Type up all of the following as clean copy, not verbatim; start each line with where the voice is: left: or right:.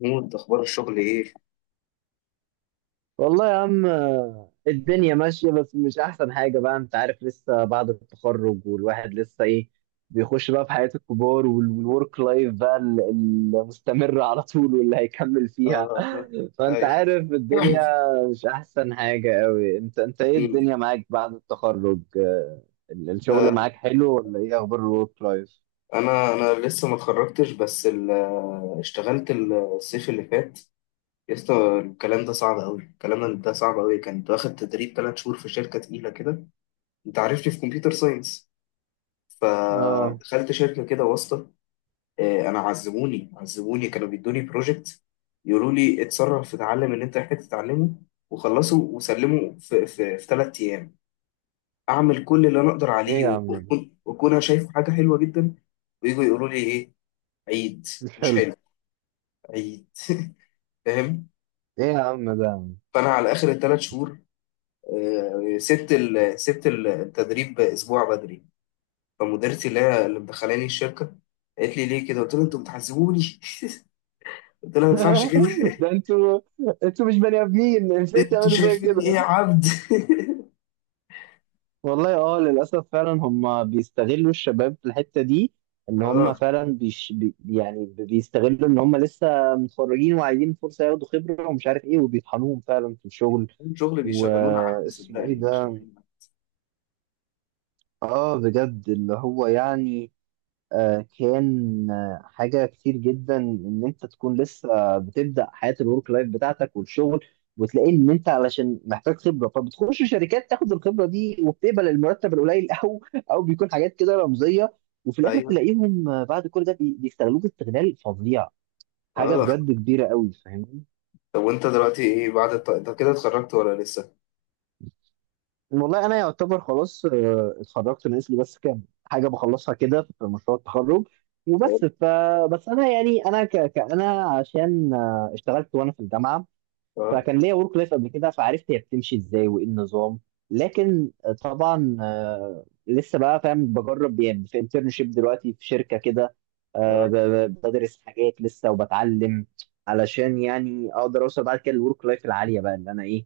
left: محمود، اخبار الشغل ايه؟
right: والله يا عم الدنيا ماشية بس مش أحسن حاجة بقى. أنت عارف لسه بعد التخرج والواحد لسه بيخش بقى في حياة الكبار والورك لايف بقى المستمرة على طول واللي هيكمل فيها
left: آه.
right: فأنت
left: هاي.
right: عارف الدنيا مش أحسن حاجة أوي. أنت إيه
left: مم.
right: الدنيا معاك بعد التخرج؟ الشغل
left: آه.
right: معاك حلو ولا إيه أخبار الورك لايف؟
left: انا لسه ما اتخرجتش بس اشتغلت الصيف اللي فات. لسه الكلام ده صعب قوي، الكلام ده صعب قوي. كنت واخد تدريب 3 شهور في شركه تقيله كده. انت عارفني في كمبيوتر ساينس،
right: آه.
left: فدخلت شركه كده واسطه. انا عذبوني عذبوني، كانوا بيدوني بروجكت يقولوا لي اتصرف، اتعلم اللي انت محتاج تتعلمه، وخلصه وسلمه في 3 ايام، اعمل كل اللي انا اقدر
right: إيه
left: عليه،
right: يا عم ده؟
left: واكون انا شايفه حاجه حلوه جدا. ويجوا يقولوا لي ايه؟ عيد.
right: مش
left: مش
right: حلو.
left: حلو. عيد. فاهم.
right: إيه يا عم ده؟
left: فانا على اخر الثلاث شهور، سبت التدريب اسبوع بدري. فمديرتي اللي هي اللي مدخلاني الشركه قالت لي ليه كده، قلت لها انتوا بتحذبوني. قلت لها ما ينفعش كده.
right: ده انتوا، انتوا مش بني ادمين، ازاي
left: انتوا
right: تعملوا فيا
left: شايفيني ايه يا
right: كده.
left: عبد؟
right: والله اه، للاسف فعلا هم بيستغلوا الشباب في الحته دي. ان هم
left: اه.
right: فعلا بيش بي يعني بيستغلوا ان هم لسه متخرجين وعايزين فرصه ياخدوا خبره ومش عارف ايه، وبيطحنوهم فعلا في الشغل.
left: شغل بيشغلونا، عبد
right: واسمه ايه
left: صدقني
right: ده؟
left: بيشغلونا.
right: اه بجد. اللي هو يعني كان حاجة كتير جدا إن أنت تكون لسه بتبدأ حياة الورك لايف بتاعتك والشغل، وتلاقي إن أنت علشان محتاج خبرة فبتخش شركات تاخد الخبرة دي، وبتقبل المرتب القليل أو أو بيكون حاجات كده رمزية. وفي الآخر
left: ايوه.
right: تلاقيهم بعد كل ده بيستغلوك استغلال فظيع. حاجة
left: اه.
right: بجد كبيرة قوي، فاهمني.
left: طب وانت دلوقتي ايه بعد انت كده اتخرجت ولا لسه؟
right: والله انا يعتبر خلاص اتخرجت، ناقص لي بس كام حاجه بخلصها كده في مشروع التخرج
left: طيب.
right: وبس. بس انا يعني انا عشان اشتغلت وانا في الجامعه،
left: اه.
right: فكان ليا ورك لايف قبل كده، فعرفت هي بتمشي ازاي وايه النظام. لكن طبعا لسه بقى فاهم، بجرب يعني في انترنشيب دلوقتي في شركه كده.
left: آه.
right: بدرس حاجات لسه وبتعلم، علشان يعني اقدر اوصل بعد كده للورك لايف العاليه بقى اللي انا ايه،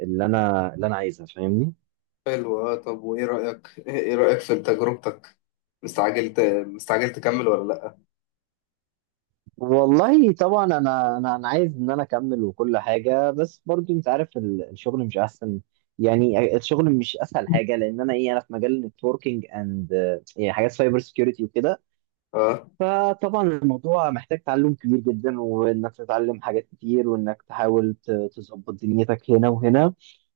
right: اللي انا عايزها، فاهمني.
left: حلو. آه. طب وايه رأيك ايه رأيك في تجربتك؟ مستعجل ت... مستعجل تكمل ولا لا؟
right: والله طبعا انا عايز ان انا اكمل وكل حاجه، بس برضو انت عارف الشغل مش احسن. يعني الشغل مش اسهل حاجه لان انا ايه، انا في مجال النتوركينج اند، يعني حاجات سايبر سكيورتي وكده.
left: اه.
right: فطبعا الموضوع محتاج تعلم كبير جدا، وانك تتعلم حاجات كتير، وانك تحاول تظبط دنيتك هنا وهنا.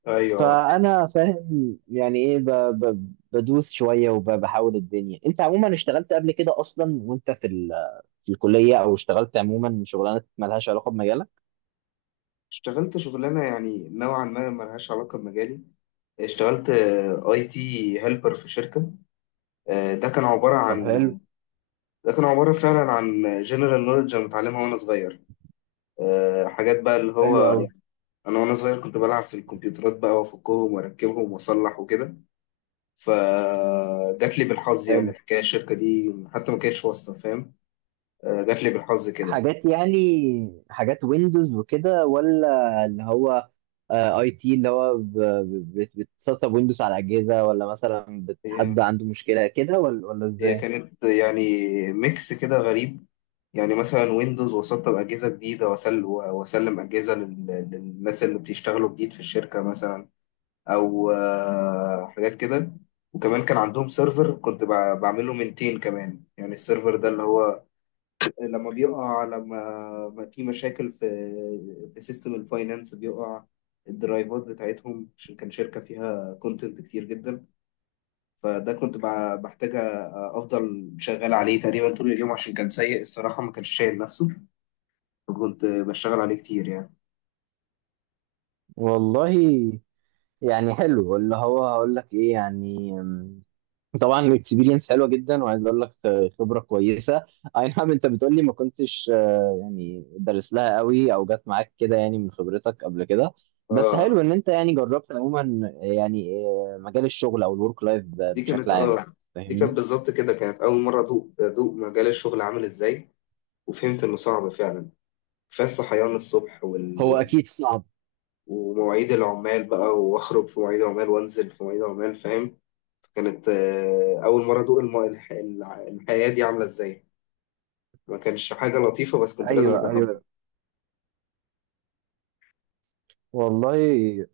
left: ايوه.
right: فانا فاهم يعني ايه بدوس شويه وبحاول الدنيا. انت عموما اشتغلت قبل كده اصلا وانت في ال، في الكلية، أو اشتغلت عموما شغلانات مالهاش علاقة بمجالك؟
left: اشتغلت شغلانه يعني نوعا ما ملهاش علاقه بمجالي. اشتغلت IT هيلبر في شركه. ده كان عباره
right: طب
left: عن.
right: حلو.
left: ده كان عباره فعلا عن جنرال نوليدج انا متعلمها وانا صغير. حاجات بقى اللي هو
right: حلو قوي.
left: يعني انا وانا صغير كنت بلعب في الكمبيوترات بقى وافكهم واركبهم واصلح وكده. فجات لي بالحظ يعني
right: حلو.
left: الحكايه، الشركه دي حتى ما كانتش واسطه، فاهم. جات لي بالحظ كده.
right: حاجات يعني، حاجات ويندوز وكده ولا؟ اللي هو اي تي اللي هو بتسطب ويندوز على أجهزة، ولا مثلا
left: هي
right: حد عنده مشكلة كده، ولا ولا
left: هي
right: إزاي؟
left: كانت يعني ميكس كده غريب. يعني مثلا ويندوز، وسطب أجهزة جديدة، وأسلم أجهزة للناس اللي بيشتغلوا جديد في الشركة مثلا. أو حاجات كده. وكمان كان عندهم سيرفر كنت بعمله منتين كمان. يعني السيرفر ده اللي هو لما بيقع، لما ما في مشاكل في سيستم الفاينانس بيقع الدرايفات بتاعتهم عشان كان شركة فيها كونتنت كتير جدا. فده كنت محتاج افضل شغال عليه تقريبا طول اليوم عشان كان سيء الصراحه، ما كانش شايل نفسه. فكنت بشتغل عليه كتير يعني.
right: والله يعني حلو. اللي هو هقول لك إيه يعني، طبعا اكسبيرينس حلوه جدا، وعايز اقول لك خبره كويسه. اي نعم انت بتقول لي ما كنتش يعني دارس لها قوي، او جت معاك كده يعني من خبرتك قبل كده. بس
left: اه.
right: حلو ان انت يعني جربت عموما يعني مجال الشغل او الورك لايف
left: دي
right: بشكل
left: كانت
right: عام،
left: اه دي كانت
right: فاهمني.
left: بالظبط كده، كانت اول مره ادوق ادوق مجال الشغل عامل ازاي، وفهمت انه صعب فعلا. كفايه الصحيان الصبح
right: هو اكيد صعب.
left: ومواعيد العمال بقى، واخرج في مواعيد عمال، وانزل في مواعيد عمال، فاهم. كانت اول مره ادوق الحياه دي عامله ازاي. ما كانش حاجه لطيفه بس كنت لازم
right: ايوه
left: اجربها.
right: ايوه. والله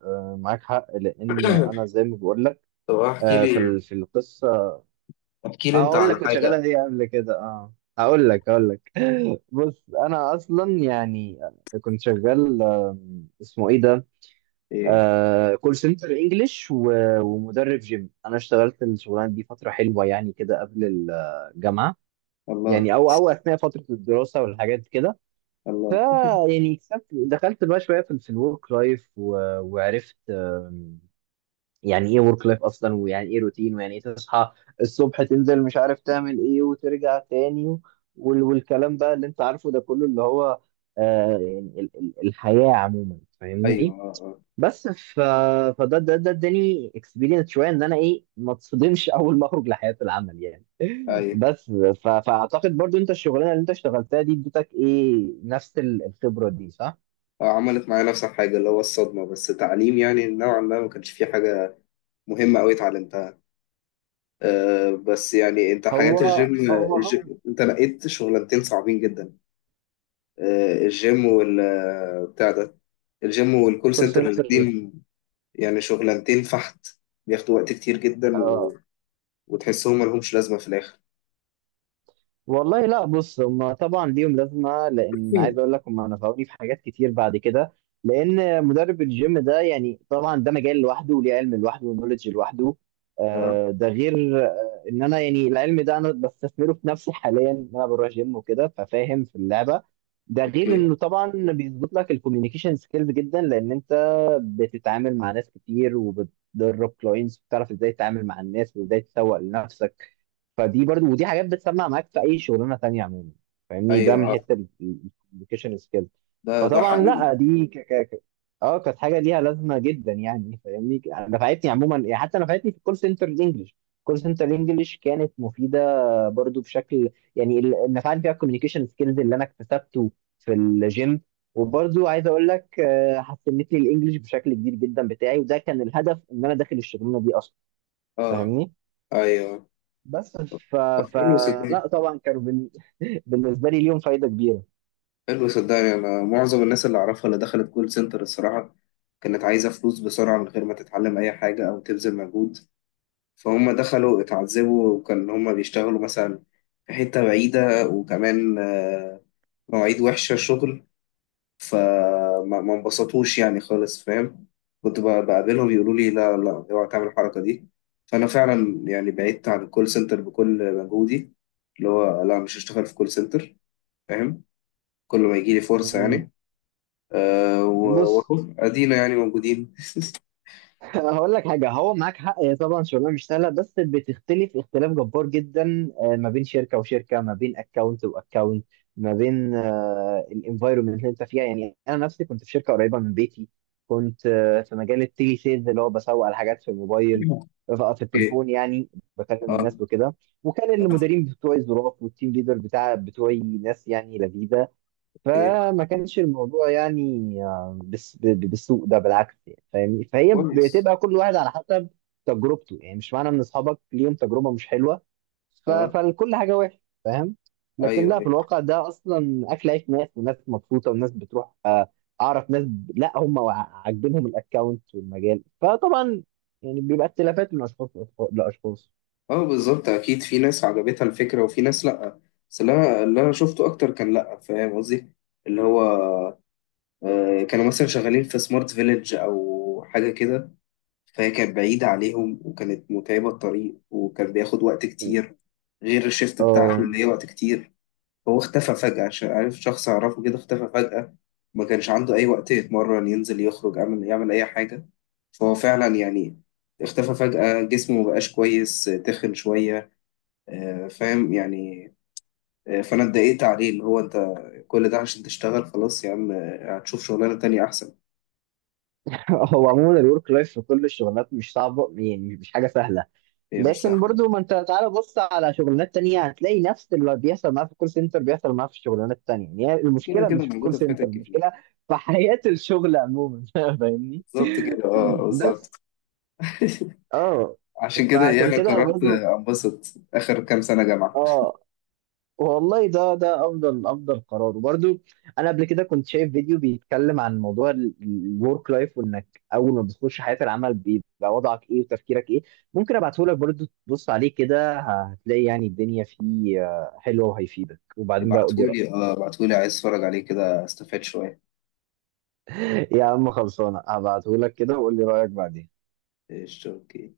right: معاك حق، لان انا زي ما بقول لك
left: طب احكي
right: في
left: لي،
right: ال، في القصه.
left: احكي لي انت
right: اقول لك
left: على
right: كنت
left: حاجة.
right: شغاله ايه قبل كده؟ اه هقول لك، هقول لك. بص انا اصلا يعني كنت شغال اسمه ايه ده،
left: ايه.
right: آه كول سنتر انجلش، ومدرب جيم. انا اشتغلت الشغلانه دي فتره حلوه يعني كده قبل الجامعه.
left: الله
right: يعني او اثناء فتره الدراسه والحاجات كده. ف
left: الله.
right: يعني اكتسبت، دخلت بقى شويه في الورك لايف، وعرفت يعني ايه ورك لايف اصلا، ويعني ايه روتين، ويعني ايه تصحى الصبح تنزل مش عارف تعمل ايه وترجع تاني، والكلام بقى اللي انت عارفه ده كله اللي هو يعني الحياة عموما،
left: ايوه.
right: فاهمني.
left: اه.
right: بس فده ده اداني اكسبيرينس شويه ان انا ايه، ما اتصدمش اول ما اخرج لحياه العمل يعني.
left: اه. ايوه.
right: بس فاعتقد برضو انت الشغلانه اللي انت اشتغلتها دي اديتك ايه، نفس الخبره دي، صح؟
left: عملت معايا نفس الحاجة، اللي هو الصدمة، بس تعليم يعني نوعا ما، ما كانش فيه حاجة مهمة أوي اتعلمتها. أه، بس يعني أنت حياة
right: هو،
left: الجيم،
right: هو
left: الجيم أنت لقيت شغلانتين صعبين جدا. أه، الجيم وال آه، بتاع ده، الجيم والكول
right: كول
left: سنتر،
right: سنتر.
left: الاتنين. يعني شغلانتين فحت، بياخدوا وقت كتير جدا، و... وتحسهم ملهمش لازمة في الآخر.
right: والله لا، بص، هم طبعا ليهم لازمه. لان
left: إيه.
right: عايز اقول لك هم نفعوني في حاجات كتير بعد كده. لان مدرب الجيم ده يعني طبعا ده مجال لوحده، وليه علم لوحده، ونولج لوحده.
left: اه.
right: ده غير ان انا يعني العلم ده انا بستثمره في نفسي حاليا، ان انا بروح جيم وكده، ففاهم في اللعبه. ده
left: اوكي.
right: غير انه طبعا بيظبط لك الكوميونيكيشن سكيلز جدا، لان انت بتتعامل مع ناس كتير، وبتدرب كلاينتس، بتعرف ازاي تتعامل مع الناس وازاي تسوق لنفسك. فدي برضو، ودي حاجات بتسمع معاك في اي شغلانه تانية عموما، فاهمني. ده
left: ايوه.
right: من
left: اه.
right: حته الكوميونيكيشن سكيل.
left: ده
right: فطبعا
left: حقيقي.
right: لا، دي اه كانت حاجه ليها لازمه جدا يعني، فاهمني. نفعتني عموما يعني، حتى نفعتني في الكول سنتر الانجليش. الكول سنتر الانجليش كانت مفيده برضو بشكل يعني، نفعني فيها الكوميونيكيشن سكيلز اللي انا اكتسبته في الجيم. وبرضو عايز اقول لك حسنت لي الانجليش بشكل كبير جدا بتاعي، وده كان الهدف ان انا داخل الشغلانه دي اصلا،
left: اه.
right: فاهمني.
left: ايوه.
right: بس ف...
left: طب
right: ف...
left: حلو صدقني.
right: لا طبعا بالنسبه لي ليهم فايده كبيره.
left: حلو صدقني، انا معظم الناس اللي اعرفها اللي دخلت كول سنتر الصراحه كانت عايزه فلوس بسرعه من غير ما تتعلم اي حاجه او تبذل مجهود. فهم دخلوا اتعذبوا، وكان هم بيشتغلوا مثلا في حته بعيده، وكمان مواعيد وحشه شغل. فما ما انبسطوش يعني خالص، فاهم. كنت بقابلهم يقولوا لي لا، لا اوعى تعمل الحركه دي. فانا فعلا يعني بعدت عن الكول سنتر بكل مجهودي، اللي هو لا، مش هشتغل في كول سنتر، فاهم. كل ما يجي لي فرصة
right: أمم،
left: يعني. أه،
right: بص
left: وأهو أدينا يعني موجودين.
right: هقول لك حاجة، هو معاك حق. هي طبعا شغلانة مش سهلة، بس بتختلف اختلاف جبار جدا ما بين شركة وشركة، ما بين اكونت واكونت، ما بين الانفايرومنت اللي انت فيها. يعني انا نفسي كنت في شركة قريبة من بيتي، كنت في مجال التيلي سيلز اللي هو بسوق على حاجات في الموبايل، في
left: أوكي.
right: التليفون يعني، بكلم
left: أه.
right: الناس وكده. وكان
left: آه.
right: المديرين بتوعي ظراف، والتيم ليدر بتاع بتوعي ناس يعني لذيذة.
left: أوكي.
right: فما كانش الموضوع يعني بالسوء ده، بالعكس يعني، فاهمني. فهي
left: كويس.
right: بتبقى كل واحد على حسب تجربته، يعني مش معنى ان اصحابك ليهم تجربه مش حلوه
left: أه.
right: فالكل حاجه وحشه، فاهم؟
left: أيوه.
right: لكن لا، في
left: أيوه.
right: الواقع ده اصلا اكل عيش ناس، وناس مبسوطه، وناس بتروح اعرف ناس لا هم عاجبينهم الاكونت والمجال. فطبعا يعني بيبقى اختلافات من اشخاص لأشخاص لاشخاص.
left: أه. بالظبط، أكيد في ناس عجبتها الفكرة وفي ناس لأ. بس اللي أنا شفته أكتر كان لأ، فاهم قصدي. اللي هو أه، كانوا مثلا شغالين في سمارت فيليج أو حاجة كده، فهي كانت بعيدة عليهم، وكانت متعبة الطريق، وكان بياخد وقت
right: م.
left: كتير، غير الشيفت
right: آه،
left: بتاعته اللي هي وقت كتير. هو اختفى فجأة عشان عارف شخص أعرفه كده اختفى فجأة. ما كانش عنده أي وقت يتمرن، ينزل، يخرج، يعمل يعمل أي حاجة. فهو فعلا يعني اختفى فجأة، جسمه مبقاش كويس، تخن شوية. فاهم يعني. فأنا اتضايقت عليه، اللي هو أنت كل ده عشان تشتغل؟ خلاص يا عم، هتشوف شغلانة تانية أحسن.
right: هو عموما الورك لايف في كل الشغلات مش صعبه يعني، مش حاجه سهله.
left: هي مش
right: لكن
left: سهلة.
right: برضو ما انت تعالى بص على شغلانات تانية هتلاقي نفس اللي بيحصل معاه في الكول سنتر بيحصل معاه في الشغلانات التانية. يعني هي
left: كده
right: المشكلة
left: كده
right: مش في الكول
left: موجودة في
right: سنتر،
left: حتت كتير.
right: المشكلة في حياة الشغل عموما، فاهمني.
left: بالظبط كده، اه بالظبط.
right: بس اه.
left: عشان كده، إيه،
right: فعشان
left: أنا
right: كده انا
left: قررت
right: برضو
left: أنبسط آخر كام سنة جامعة.
right: اه. والله ده ده افضل افضل قرار، وبرده انا قبل كده كنت شايف فيديو بيتكلم عن موضوع الورك لايف، وانك اول ما بتخش حياه العمل بيبقى وضعك ايه وتفكيرك ايه. ممكن ابعته لك برده تبص عليه كده، هتلاقي يعني الدنيا فيه حلوه وهيفيدك، وبعدين بقى قول لي
left: ابعتهولي
right: رايك.
left: اه ابعتهولي، عايز اتفرج عليه كده، استفاد شوية.
right: يا عم خلصانه، هبعته لك كده وقول لي رايك بعدين.
left: قشطة، اوكي.